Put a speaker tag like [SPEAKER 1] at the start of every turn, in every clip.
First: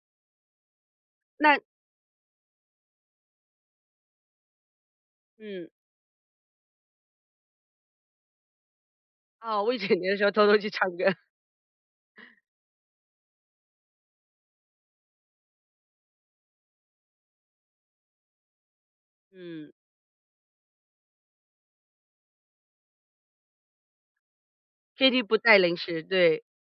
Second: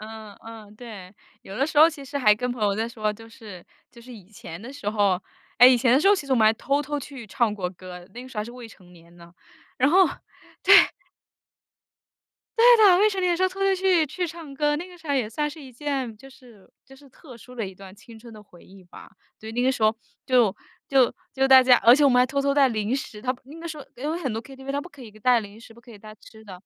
[SPEAKER 1] 嗯嗯，对，有
[SPEAKER 2] 那
[SPEAKER 1] 的时候其实还跟朋友在说，就是就是以前的时候
[SPEAKER 2] 嗯。
[SPEAKER 1] 诶，以前的时候，其实我们还偷偷去唱过歌，那个时候还是未成年呢，
[SPEAKER 2] 哦，我以前
[SPEAKER 1] 然后
[SPEAKER 2] 的时候偷偷去唱
[SPEAKER 1] 对。
[SPEAKER 2] 歌。
[SPEAKER 1] 对的，未成年的时候偷偷去去唱歌，那个时候也算是一件，就是就是特殊的一段的青春回忆吧。就那
[SPEAKER 2] 嗯。
[SPEAKER 1] 个时候就就就大家而且我们还偷偷带零食。它不那个时候，因为很多 KTV，它不可以
[SPEAKER 2] KT 不
[SPEAKER 1] 带
[SPEAKER 2] 带
[SPEAKER 1] 零食，
[SPEAKER 2] 零
[SPEAKER 1] 不可以
[SPEAKER 2] 食，
[SPEAKER 1] 带
[SPEAKER 2] 对。
[SPEAKER 1] 吃的。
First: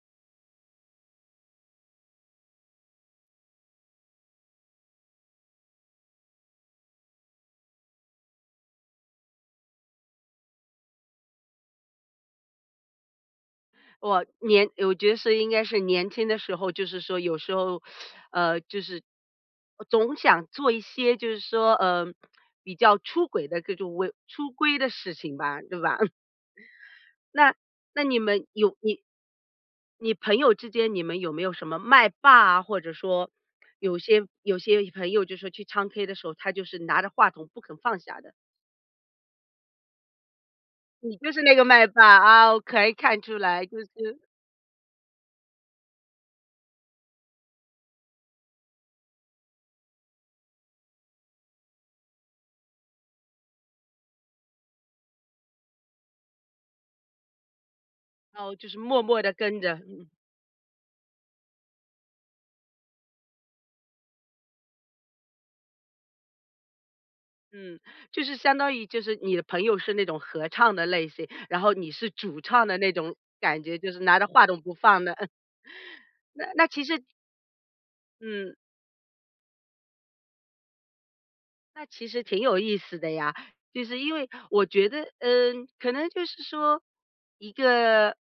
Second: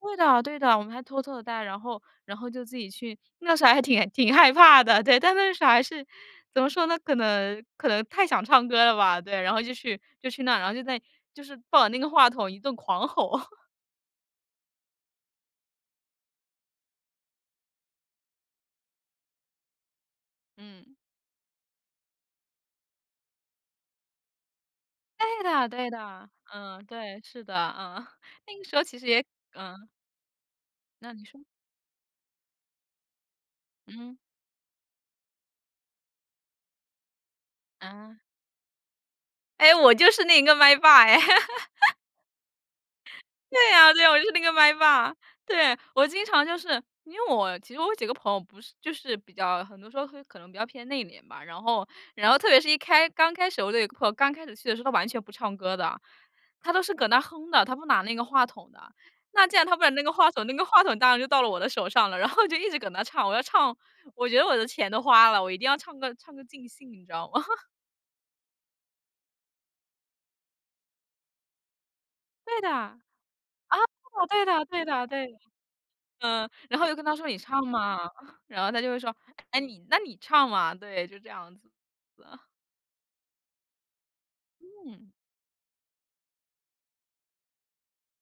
[SPEAKER 1] 对的对的，我们还偷偷地带，然后然后就自己去那时候还挺挺害怕的，对，但那时候还是，怎么说呢？可能可能太想唱歌了吧，对，然后就去就去那儿，然后在就是抱着那个话筒一顿狂吼。
[SPEAKER 2] 我年我觉得是应该是年轻的时候就是说有时候，呃，就是，呃，总想做一
[SPEAKER 1] 嗯。
[SPEAKER 2] 些就是说，嗯，比较出轨的这种为出规的事情
[SPEAKER 1] 对
[SPEAKER 2] 吧，
[SPEAKER 1] 的
[SPEAKER 2] 对
[SPEAKER 1] 对
[SPEAKER 2] 吧？
[SPEAKER 1] 的，嗯，对，是的，
[SPEAKER 2] 那
[SPEAKER 1] 嗯，
[SPEAKER 2] 那 你们
[SPEAKER 1] 那个时
[SPEAKER 2] 有
[SPEAKER 1] 候其
[SPEAKER 2] 你
[SPEAKER 1] 实也嗯。
[SPEAKER 2] 你朋友之间你
[SPEAKER 1] 那
[SPEAKER 2] 们
[SPEAKER 1] 你
[SPEAKER 2] 有没
[SPEAKER 1] 说。
[SPEAKER 2] 有什么麦霸啊，或者说有
[SPEAKER 1] 嗯。
[SPEAKER 2] 些有些朋友就是去唱 K 的时候，他就是拿着话筒不肯放
[SPEAKER 1] 啊。
[SPEAKER 2] 下的？
[SPEAKER 1] 哎，我就是那个麦霸
[SPEAKER 2] 你
[SPEAKER 1] 哎。
[SPEAKER 2] 就是那个麦 霸，啊，我可以看出来
[SPEAKER 1] 对
[SPEAKER 2] 就
[SPEAKER 1] 啊，对啊，我
[SPEAKER 2] 是
[SPEAKER 1] 就是那个麦霸，对。我经常就是因为我其实我有几个朋友不是就是比较很多时候会可能比较偏内敛吧，然后然后特别是一开刚开始的我的朋友刚开始去的时候，他完全不唱歌的，他都是搁那哼的，他不拿那个话
[SPEAKER 2] 哦，就
[SPEAKER 1] 筒
[SPEAKER 2] 是
[SPEAKER 1] 的。
[SPEAKER 2] 默默地
[SPEAKER 1] 那既
[SPEAKER 2] 跟
[SPEAKER 1] 然他
[SPEAKER 2] 着。
[SPEAKER 1] 不拿那个话筒，那个话筒当然就到了我的手上了，然后就一直跟着唱。我要唱，我觉得我的钱都花了，我一定要唱个唱个尽兴，你知道吗？
[SPEAKER 2] 嗯，就是相当于就是你的朋友是那种合唱的类型，然后你是主
[SPEAKER 1] 对
[SPEAKER 2] 唱
[SPEAKER 1] 的
[SPEAKER 2] 的那
[SPEAKER 1] 啊，
[SPEAKER 2] 种感觉，就是拿着
[SPEAKER 1] 对
[SPEAKER 2] 话筒
[SPEAKER 1] 的
[SPEAKER 2] 不
[SPEAKER 1] 对
[SPEAKER 2] 放
[SPEAKER 1] 的
[SPEAKER 2] 的。
[SPEAKER 1] 对 的。
[SPEAKER 2] 那
[SPEAKER 1] 嗯，
[SPEAKER 2] 那
[SPEAKER 1] 然
[SPEAKER 2] 其
[SPEAKER 1] 后又
[SPEAKER 2] 实
[SPEAKER 1] 跟他说你唱嘛，
[SPEAKER 2] 嗯。
[SPEAKER 1] 然后他就会说：“唉，你那你唱嘛。”对，就这样子
[SPEAKER 2] 那其
[SPEAKER 1] 子
[SPEAKER 2] 实挺
[SPEAKER 1] 啊。
[SPEAKER 2] 有意思的呀，就是因为我觉得
[SPEAKER 1] 嗯。
[SPEAKER 2] 呃，可能就是说，一个